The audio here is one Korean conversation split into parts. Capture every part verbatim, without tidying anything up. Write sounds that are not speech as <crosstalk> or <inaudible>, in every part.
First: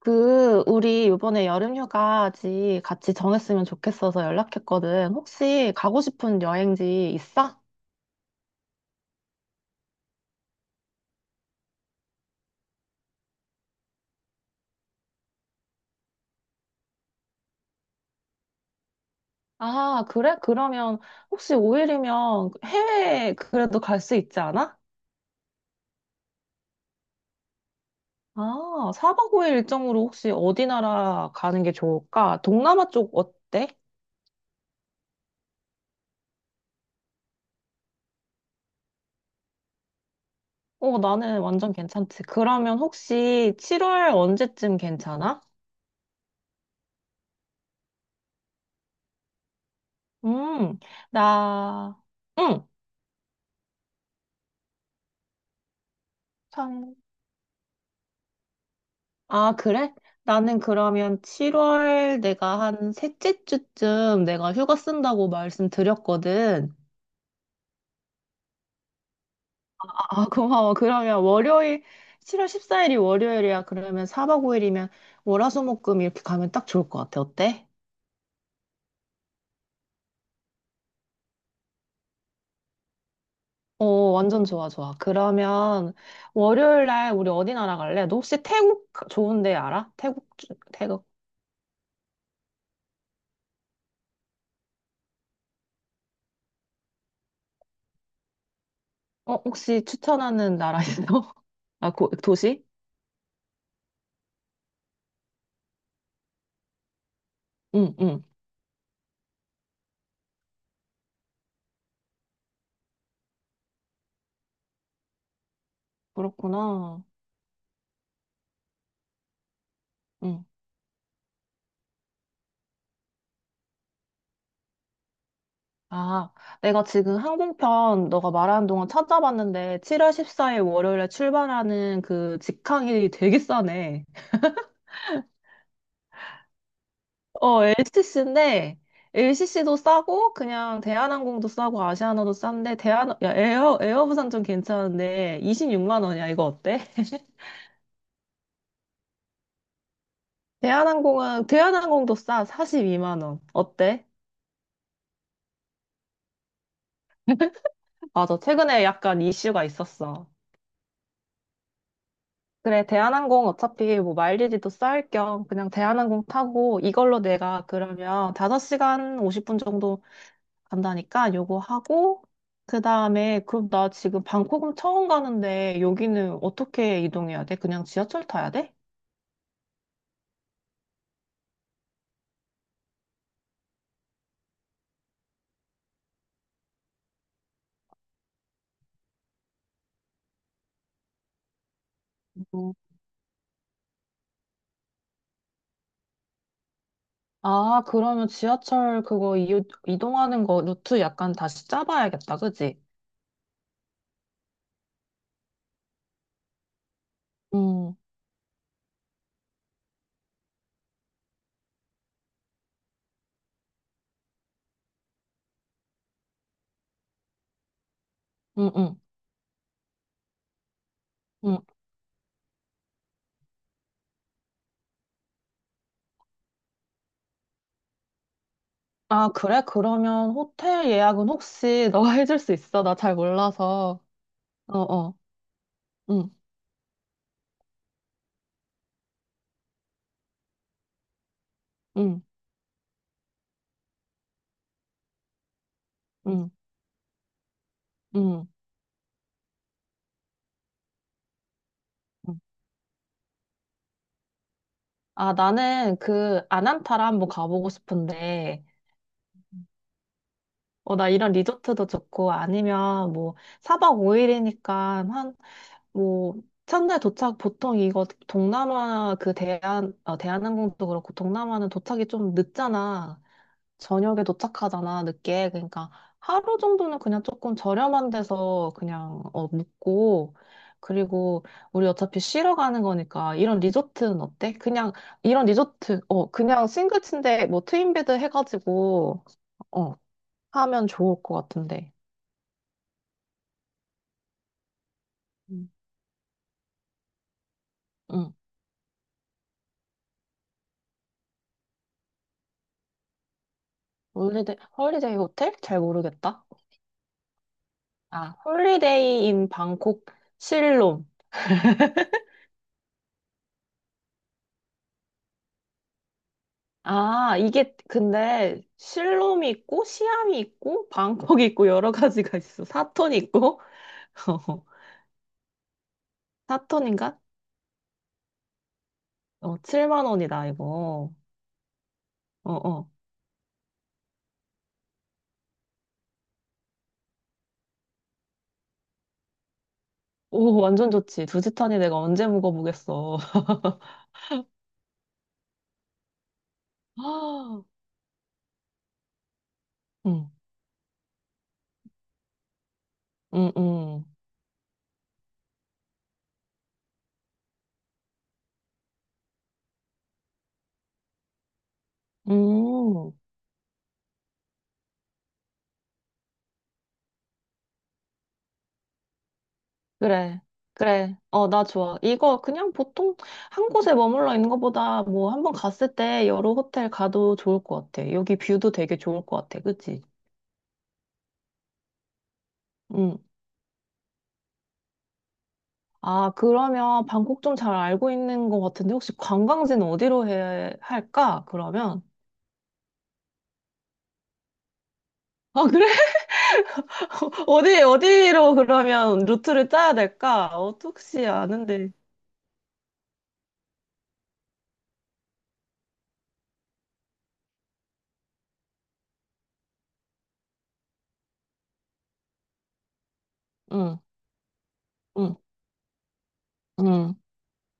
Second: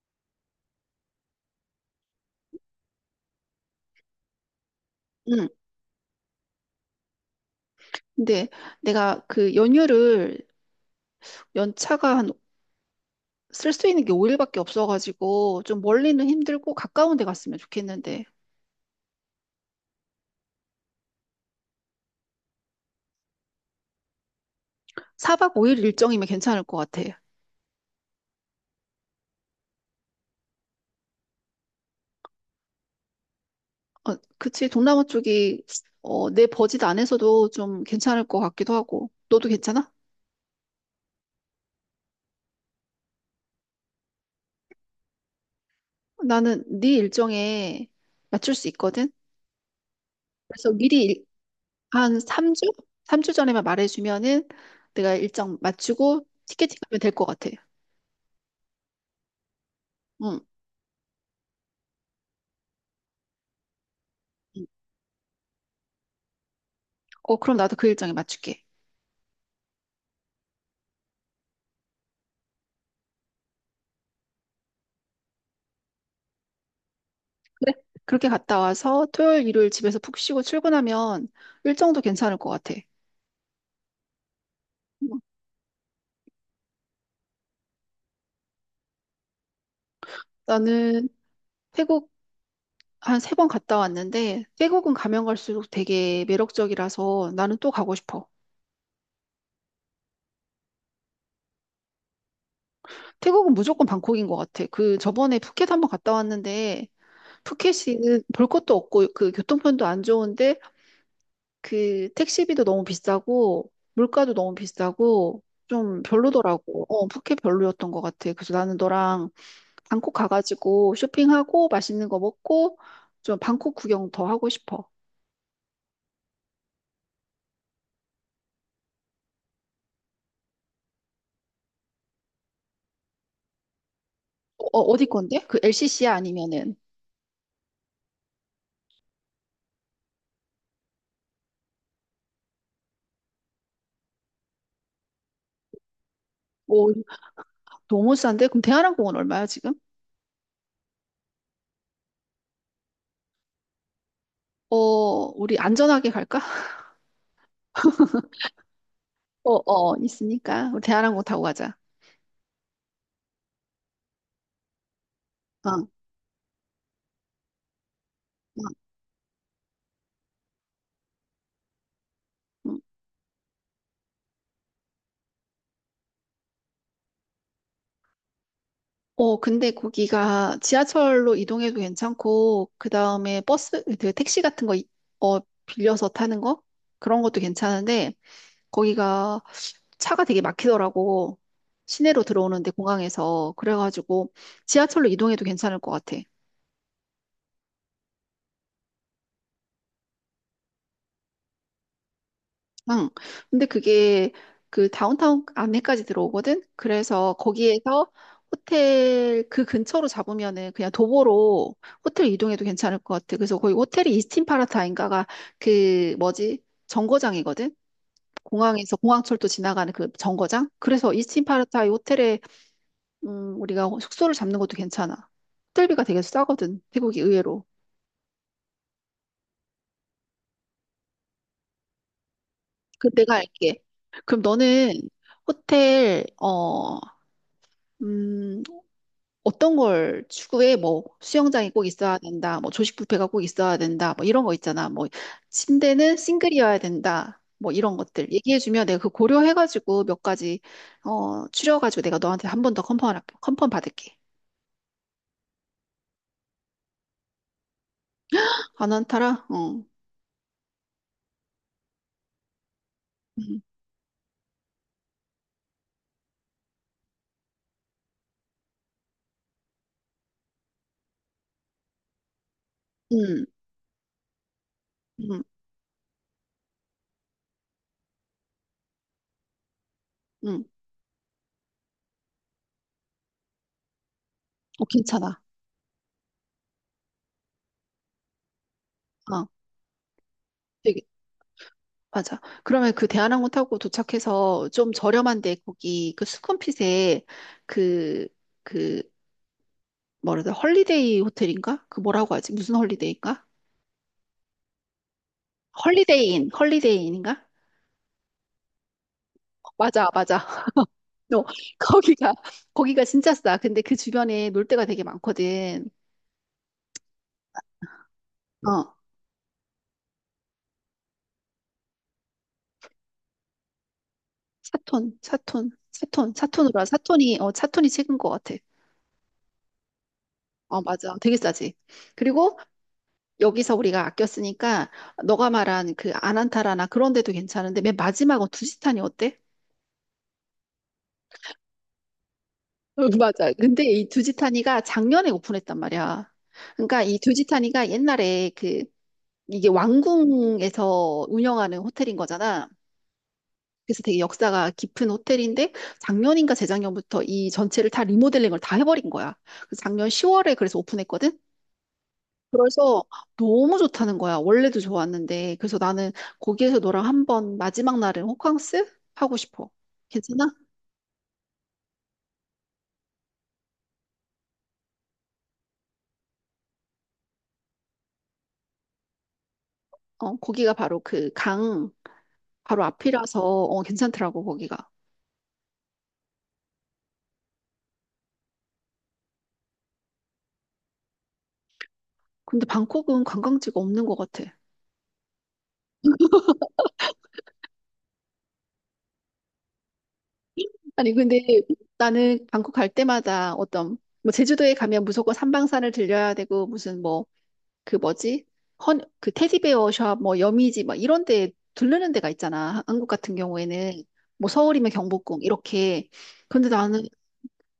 그, 우리 이번에 여름휴가지 같이 정했으면 좋겠어서 연락했거든. 응. 혹시 가고 싶은 여행지 있어? 근데 내가 그 연휴를 연차가 한 쓸 수 있는 게 오 일밖에 없어가지고 좀 멀리는 힘들고 가까운 데 갔으면 좋겠는데 아, 그래? 그러면 혹시 오 일이면 해외 그래도 갈 수 있지 않아? 사 박 오 일 일정이면 괜찮을 것 같아. 아, 사 박 오 일 일정으로 혹시 어디 나라 가는 게 좋을까? 동남아 쪽 어때? 어, 그치. 동남아 쪽이 어, 내 버짓 안에서도 좀 괜찮을 것 같기도 하고. 너도 괜찮아? 어, 나는 완전 괜찮지. 그러면 혹시 칠월 언제쯤 괜찮아? 나는 네 일정에 맞출 수 있거든. 그래서 음, 미리 일- 나, 한 삼 주? 응. 삼 주 전에만 말해주면은 내가 일정 맞추고 티켓팅 하면 될 것 같아. 아, 그래? 응. 나는 그러면 칠월 내가 한 셋째 주쯤 내가 응. 휴가 쓴다고 말씀드렸거든. 어, 그럼 나도 그 일정에 맞출게. 아, 고마워. 그러면 월요일, 칠월 십사 일이 월요일이야. 그러면 사 박 오 일이면 월화수목금 이렇게 가면 딱 좋을 것 같아. 어때? 그래? 그렇게 갔다 와서 토요일, 일요일 집에서 푹 쉬고 출근하면 일정도 괜찮을 것 같아. 어, 완전 좋아, 좋아. 어, 그러면 월요일 날 우리 어디 나라 갈래? 너 혹시 태국 좋은 데 알아? 태국, 주- 태국. 나는 태국 한 세 번 갔다 왔는데 태국은 가면 갈수록 되게 매력적이라서 나는 또 가고 싶어. 어, 혹시 추천하는 나라 있어? <laughs> 아, 고, 도시? 태국은 무조건 방콕인 것 같아. 그 저번에 푸켓 한번 갔다 왔는데 응, 푸켓이 응. 볼 것도 없고 그 교통편도 안 좋은데 그 택시비도 너무 비싸고 물가도 너무 비싸고 좀 별로더라고. 그렇구나. 어, 푸켓 별로였던 것 같아. 그래서 나는 너랑 방콕 응. 가가지고 쇼핑하고 맛있는 거 먹고 좀 방콕 구경 더 하고 싶어. 아, 내가 지금 항공편 너가 말하는 동안 찾아봤는데 칠월 십사 일 월요일에 출발하는 그 직항이 되게 싸네. 어, 어디 건데? 그 엘시시야 아니면은? 어, 엘씨씨인데 엘씨씨도 싸고 그냥 대한항공도 싸고 아시아나도 싼데 대한 야, 에어 에어부산 좀 괜찮은데 이십육만 원이야. 이거 어때? 오, 너무 싼데? 그럼 대한항공은 얼마야 지금? 대한항공은 대한항공도 싸. 사십이만 원. 어때? 어, 우리 안전하게 갈까? <laughs> 맞아. 최근에 약간 어, 이슈가 어, 있었어. 있으니까. 우리 대한항공 타고 가자. 그래, 대한항공 어차피 뭐 마일리지도 쌓을 겸 어, 그냥 어. 대한항공 타고 이걸로 내가 그러면 다섯 시간 오십 분 정도 간다니까 요거 하고 어. 그다음에 그럼 나 지금 방콕은 처음 가는데 여기는 어떻게 이동해야 돼? 그냥 지하철 타야 돼? 어, 근데 거기가 지하철로 이동해도 괜찮고, 그 다음에 버스, 그 택시 같은 거, 이- 어, 빌려서 타는 거? 그런 것도 괜찮은데, 거기가 차가 되게 막히더라고. 시내로 들어오는데, 음. 공항에서. 그래가지고, 지하철로 이동해도 괜찮을 것 같아. 아, 그러면 지하철 그거 이, 이동하는 거 루트 약간 다시 짜봐야겠다. 그지? 응. 근데 그게 그 다운타운 안에까지 들어오거든? 그래서 음, 거기에서 호텔 그 근처로 잡으면은 그냥 도보로 호텔 이동해도 괜찮을 것 같아. 그래서 거기 호텔이 이스틴 파라타인가가 그 뭐지? 정거장이거든? 음, 공항에서 음, 공항철도 지나가는 그 정거장? 그래서 이스틴 음. 파라타이 호텔에 음, 우리가 숙소를 잡는 것도 괜찮아. 호텔비가 되게 싸거든. 태국이 의외로. 아, 그래? 그러면 호텔 예약은 혹시 너가 <laughs> 해줄 수 있어? 나 그 잘 내가 알게. 몰라서. 그럼 어, 너는 어. 호텔 응. 어 음, 어떤 걸 추구해? 뭐 수영장이 꼭 있어야 응, 된다. 뭐 조식 뷔페가 꼭 있어야 된다. 뭐 이런 거 있잖아. 뭐 침대는 응, 싱글이어야 된다. 뭐 이런 것들 응. 얘기해주면 내가 그 고려해가지고 몇 가지 어 추려가지고 내가 응. 너한테 한 번 더 컨펌 할게. 컨펌 받을게. 아, 나는 그 아난타라 한번 가보고 싶은데, 안 한타라? 어. 어, 나 이런 리조트도 좋고, 아니면 뭐, 음. 사 박 오 일이니까 한, 뭐, 첫날 도착, 보통 이거 동남아 그 대한, 어, 대한항공도 그렇고, 동남아는 도착이 좀 늦잖아. 음. 저녁에 도착하잖아, 음. 늦게. 그러니까 하루 정도는 그냥 조금 저렴한 데서 그냥 어, 묵고, 음. 그리고 우리 어차피 쉬러 가는 거니까 이런 리조트는 어때? 어 그냥 괜찮아. 이런 리조트, 어, 그냥 싱글침대 뭐 트윈베드 해가지고, 어. 어, 하면 되게 좋을 것 같은데. 맞아. 그러면 그 대한항공 타고 도착해서 좀 저렴한데 음. 거기 그 수쿰핏에 그 응. 그 뭐라 해야 돼? 헐리데이 호텔인가? 그 뭐라고 하지? 무슨 헐리데이인가? 홀리데이, 홀리데이 호텔? 잘 모르겠다. 헐리데이인, 헐리데이인인가? 아, 홀리데이 인 방콕 맞아, 맞아. <laughs> 실롬. 너 거기가 거기가 진짜 싸. 근데 그 주변에 놀 데가 되게 많거든. 아, 이게 근데 어, 실롬이 있고 시암이 있고 방콕이 있고 여러 가지가 있어. 사톤 있고. <laughs> 사톤, 사톤, 사톤, 사톤으로 한 사톤인가? 사톤이 어 사톤이 최근 것 같아. 어, 칠만 원이다 어, 이거. 맞아. 되게 싸지. 어, 그리고 어. 여기서 우리가 아꼈으니까 너가 말한 그 아난타라나 그런 데도 괜찮은데 맨 마지막은 두지탄이 어때? 오, 완전 좋지. 두지탄이 내가 언제 어, 묵어보겠어. 맞아. <laughs> 근데 이 두지타니가 작년에 오픈했단 말이야. 그러니까 이 아, 두지타니가 옛날에 그 이게 응, 왕궁에서 운영하는 호텔인 거잖아. 응, 그래서 응. 되게 역사가 깊은 호텔인데 작년인가 재작년부터 이 전체를 다 리모델링을 다 해버린 거야. 그래서 작년 시월에 그래서 오픈했거든. 그래서 음, 너무 좋다는 거야. 원래도 좋았는데. 그래서 나는 거기에서 너랑 한번 마지막 날은 호캉스 하고 싶어. 그래. 괜찮아? 그래. 어, 나 좋아. 이거 그냥 보통 한 곳에 머물러 있는 것보다 뭐 한번 갔을 때 여러 호텔 가도 좋을 것 같아. 여기 뷰도 되게 좋을 것 같아. 그치? 어, 거기가 바로 그 강 바로 응, 앞이라서 어, 괜찮더라고 거기가. 아, 그러면 방콕 좀 잘 알고 있는 것 같은데 혹시 관광지는 어디로 해 할까? 그러면 근데 방콕은 관광지가 없는 것 같아. 아, 그래? <laughs> 어디 어디로 그러면 루트를 짜야 될까? 어, 아니, 혹시 근데 아는데. 나는 방콕 갈 때마다 어떤, 뭐, 제주도에 가면 무조건 삼방산을 들려야 되고, 무슨 뭐, 그 뭐지? 헌, 그 테디베어 샵, 뭐, 여미지, 막 이런 데 들르는 데가 있잖아. 한국 같은 응, 경우에는. 뭐, 서울이면 응, 경복궁, 이렇게. 근데 나는 응,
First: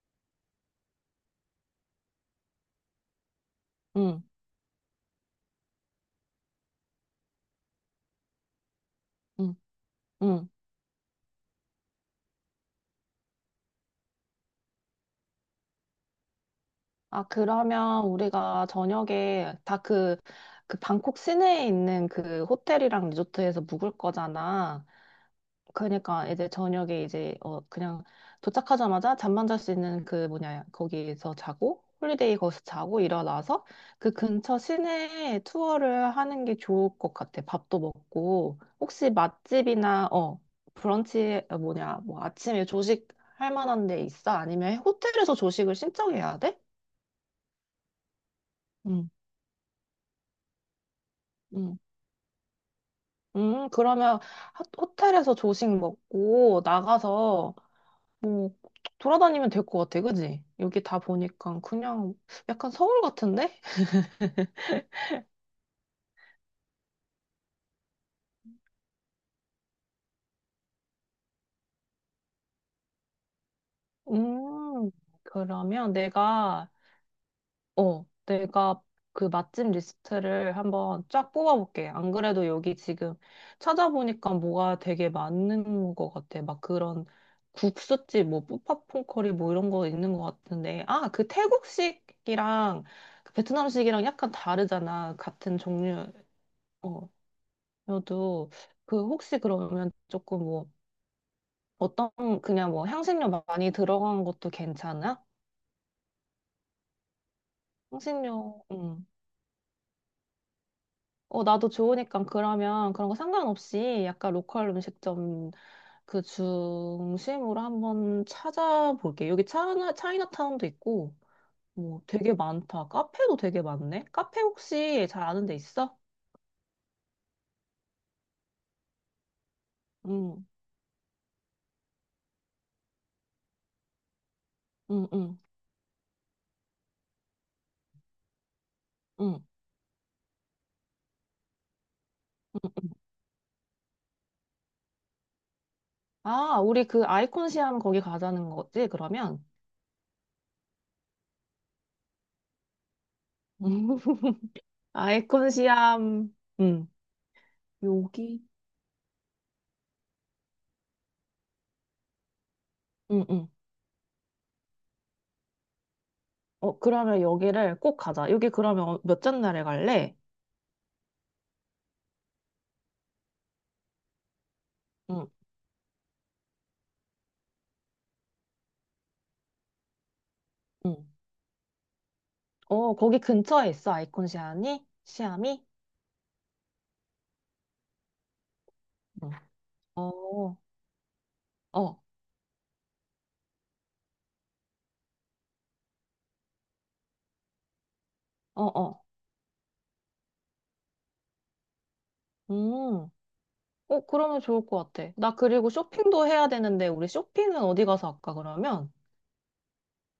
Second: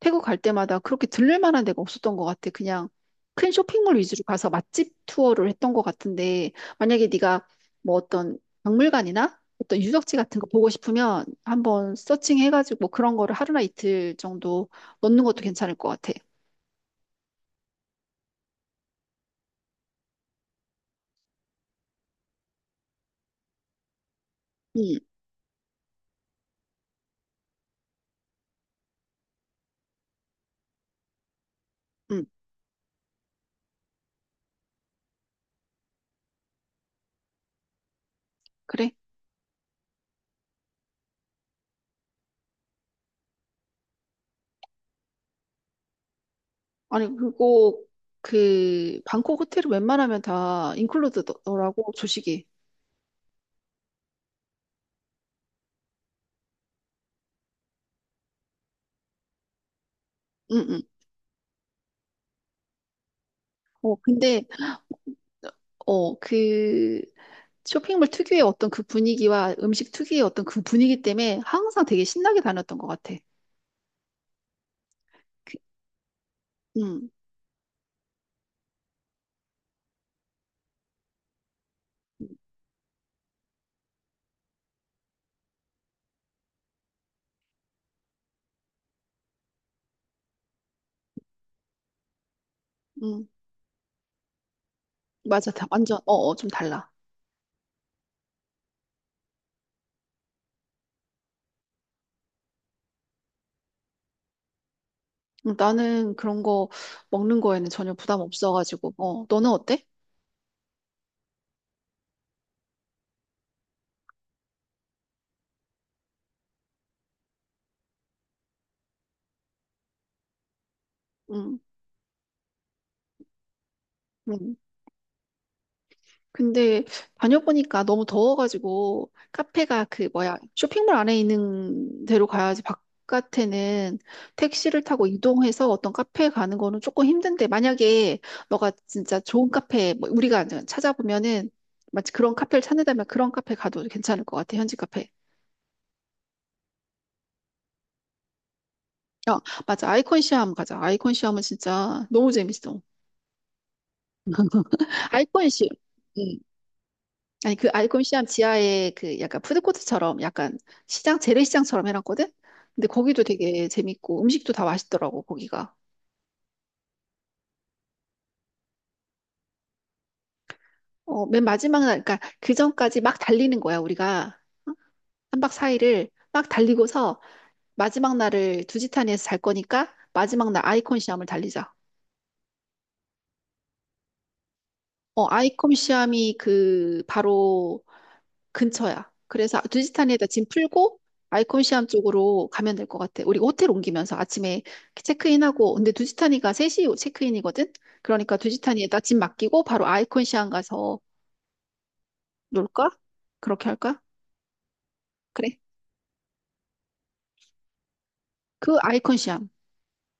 태국 갈 때마다 그렇게 들를 만한 데가 없었던 것 같아. 그냥 큰 쇼핑몰 위주로 응, 가서 맛집 투어를 했던 것 같은데, 만약에 네가 뭐 어떤 박물관이나 응, 어떤 유적지 같은 거 응. 보고 싶으면 한번 서칭해가지고 뭐 그런 거를 하루나 이틀 정도 넣는 것도 괜찮을 것 같아. 아, 그러면 우리가 저녁에 다 그 그 방콕 시내에 있는 그 호텔이랑 리조트에서 묵을 거잖아. 응, 그러니까 이제 저녁에 이제 어 그냥 도착하자마자 잠만 잘 수 있는 그 뭐냐 거기에서 자고 응, 홀리데이 거기서 자고 일어나서 그 근처 시내 투어를 하는 게 좋을 것 같아. 밥도 먹고 그래. 혹시 맛집이나 어 브런치 어, 뭐냐 뭐 아침에 조식 할 만한 데 있어? 아니면 호텔에서 조식을 신청해야 돼? 아니, 그리고 그 응, 방콕 호텔은 웬만하면 다 응. 인클루드더라고, 조식이. 음, 그러면 하- 호텔에서 조식 먹고 나가서 뭐 돌아다니면 될 것 같아, 그지? 응, 여기 응. 다 보니까 그냥 약간 서울 같은데? 어, 근데 어, 그 쇼핑몰 특유의 어떤 그 분위기와 음식 특유의 어떤 그 분위기 때문에 항상 되게 신나게 다녔던 것 같아. 음, 그- 그러면 내가, 음, 어, 내가 그 맛집 리스트를 한번 쫙 뽑아볼게. 안 음, 그래도 여기 지금 찾아보니까 뭐가 되게 많은 것 같아. 막 그런 국수집, 뭐, 푸팟퐁 커리 뭐 이런 거 있는 것 같은데. 아, 그 태국식이랑 음. 그 베트남식이랑 약간 다르잖아. 맞아. 같은 다 완전, 어, 종류. 어, 좀 달라. 어, 저도 그 혹시 그러면 조금 뭐 어떤 그냥 뭐 향신료 많이 들어간 것도 괜찮아? 음, 나는 그런 거 먹는 거에는 전혀 부담 향신료, 없어가지고, 음. 어, 너는 어때? 어, 나도 좋으니까 그러면 그런 거 상관없이 약간 로컬 음식점 그 중심으로 한번 찾아볼게. 여기 차이나, 차이나타운도 있고 음, 뭐 되게 많다. 카페도 되게 많네. 카페 음. 혹시 잘 아는 데 있어? 근데 다녀보니까 너무 더워가지고 카페가 그 뭐야 응, 쇼핑몰 안에 있는 데로 가야지 바깥에는 택시를 타고 응, 응, 이동해서 어떤 카페에 가는 거는 조금 힘든데 만약에 너가 진짜 응. 좋은 카페 뭐 우리가 이제 찾아보면은 마치 그런 응, 카페를 응. 찾는다면 그런 카페 가도 괜찮을 것 같아 현지 카페. 아, 우리 그 아이콘 시암 거기 가자는 거지, 어 그러면? 맞아 아이콘 시암 가자 아이콘 시암은 진짜 너무 재밌어 <laughs> 아이콘 아이콘 시암. 시암, 음, 아니 그 알콜 시암 여기, 지하에 그 약간 푸드코트처럼 약간 시장 재래시장처럼 해놨거든. 근데 거기도 음, 음. 되게 재밌고 음식도 다 맛있더라고 거기가. 어, 그러면 여기를 꼭 가자. 여기 그러면 어- 몇째 날에 갈래? 어, 맨 마지막 날 그러니까 그 전까지 막 달리는 거야 우리가 응, 한박사일을 막 달리고서 마지막 날을 두지타니에서 잘 거니까 마지막 날 응, 아이콘 시암을 달리자. 어, 거기 근처에 있어, 아이콘 시암이? 어 시암이? 아이콘 시암이 그 바로 근처야. 음. 그래서 두지타니에다 짐 어, 풀고 아이콘시암 어, 쪽으로 가면 될 것 같아. 우리 호텔 옮기면서 아침에 체크인하고 근데 두지타니가 세시 체크인이거든. 그러니까 어, 두지타니에다 어. 짐 맡기고 바로 아이콘시암 가서 놀까? 음, 그렇게 할까? 어, 그러면 좋을 것 같아. 나 그래. 그리고 쇼핑도 해야 되는데, 우리 쇼핑은 어디 가서 할까, 그 그러면? 아이콘시암.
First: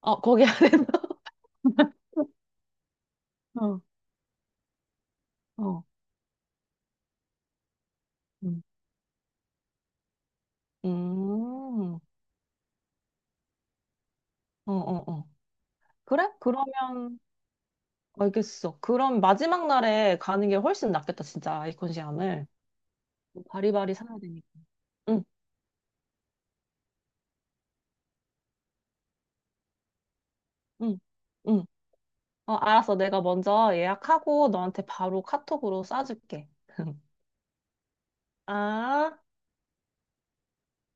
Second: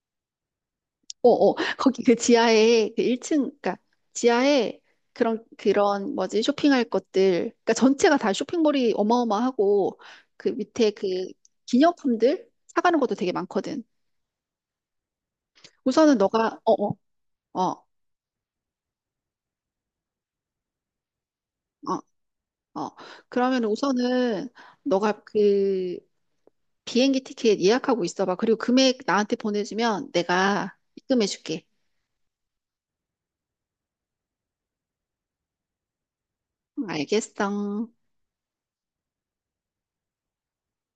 어, 거기 안에 <laughs> 어어. <laughs> 거기 그 지하에 그 일 층 그러니까 어, 지하에 그런 어. 그런 뭐지? 쇼핑할 것들. 그러니까 전체가 다 음, 쇼핑몰이 어마어마하고 그 밑에 그 음, 어, 기념품들 사가는 것도 되게 많거든. 어, 어. 우선은 그래? 너가 어어 그러면, 어 어 알겠어. 그럼 마지막 날에 가는 게 훨씬 낫겠다, 진짜, 어, 아이콘시암을. 어. 어. 그러면 바리바리 사야 되니까. 우선은 너가 응, 그 비행기 티켓 예약하고 있어봐. 그리고 금액 나한테 보내주면 내가 응, 응. 입금해줄게. 어, 알았어. 내가 먼저 예약하고 너한테 바로 카톡으로 쏴줄게. 응, <laughs> 알겠어. 아.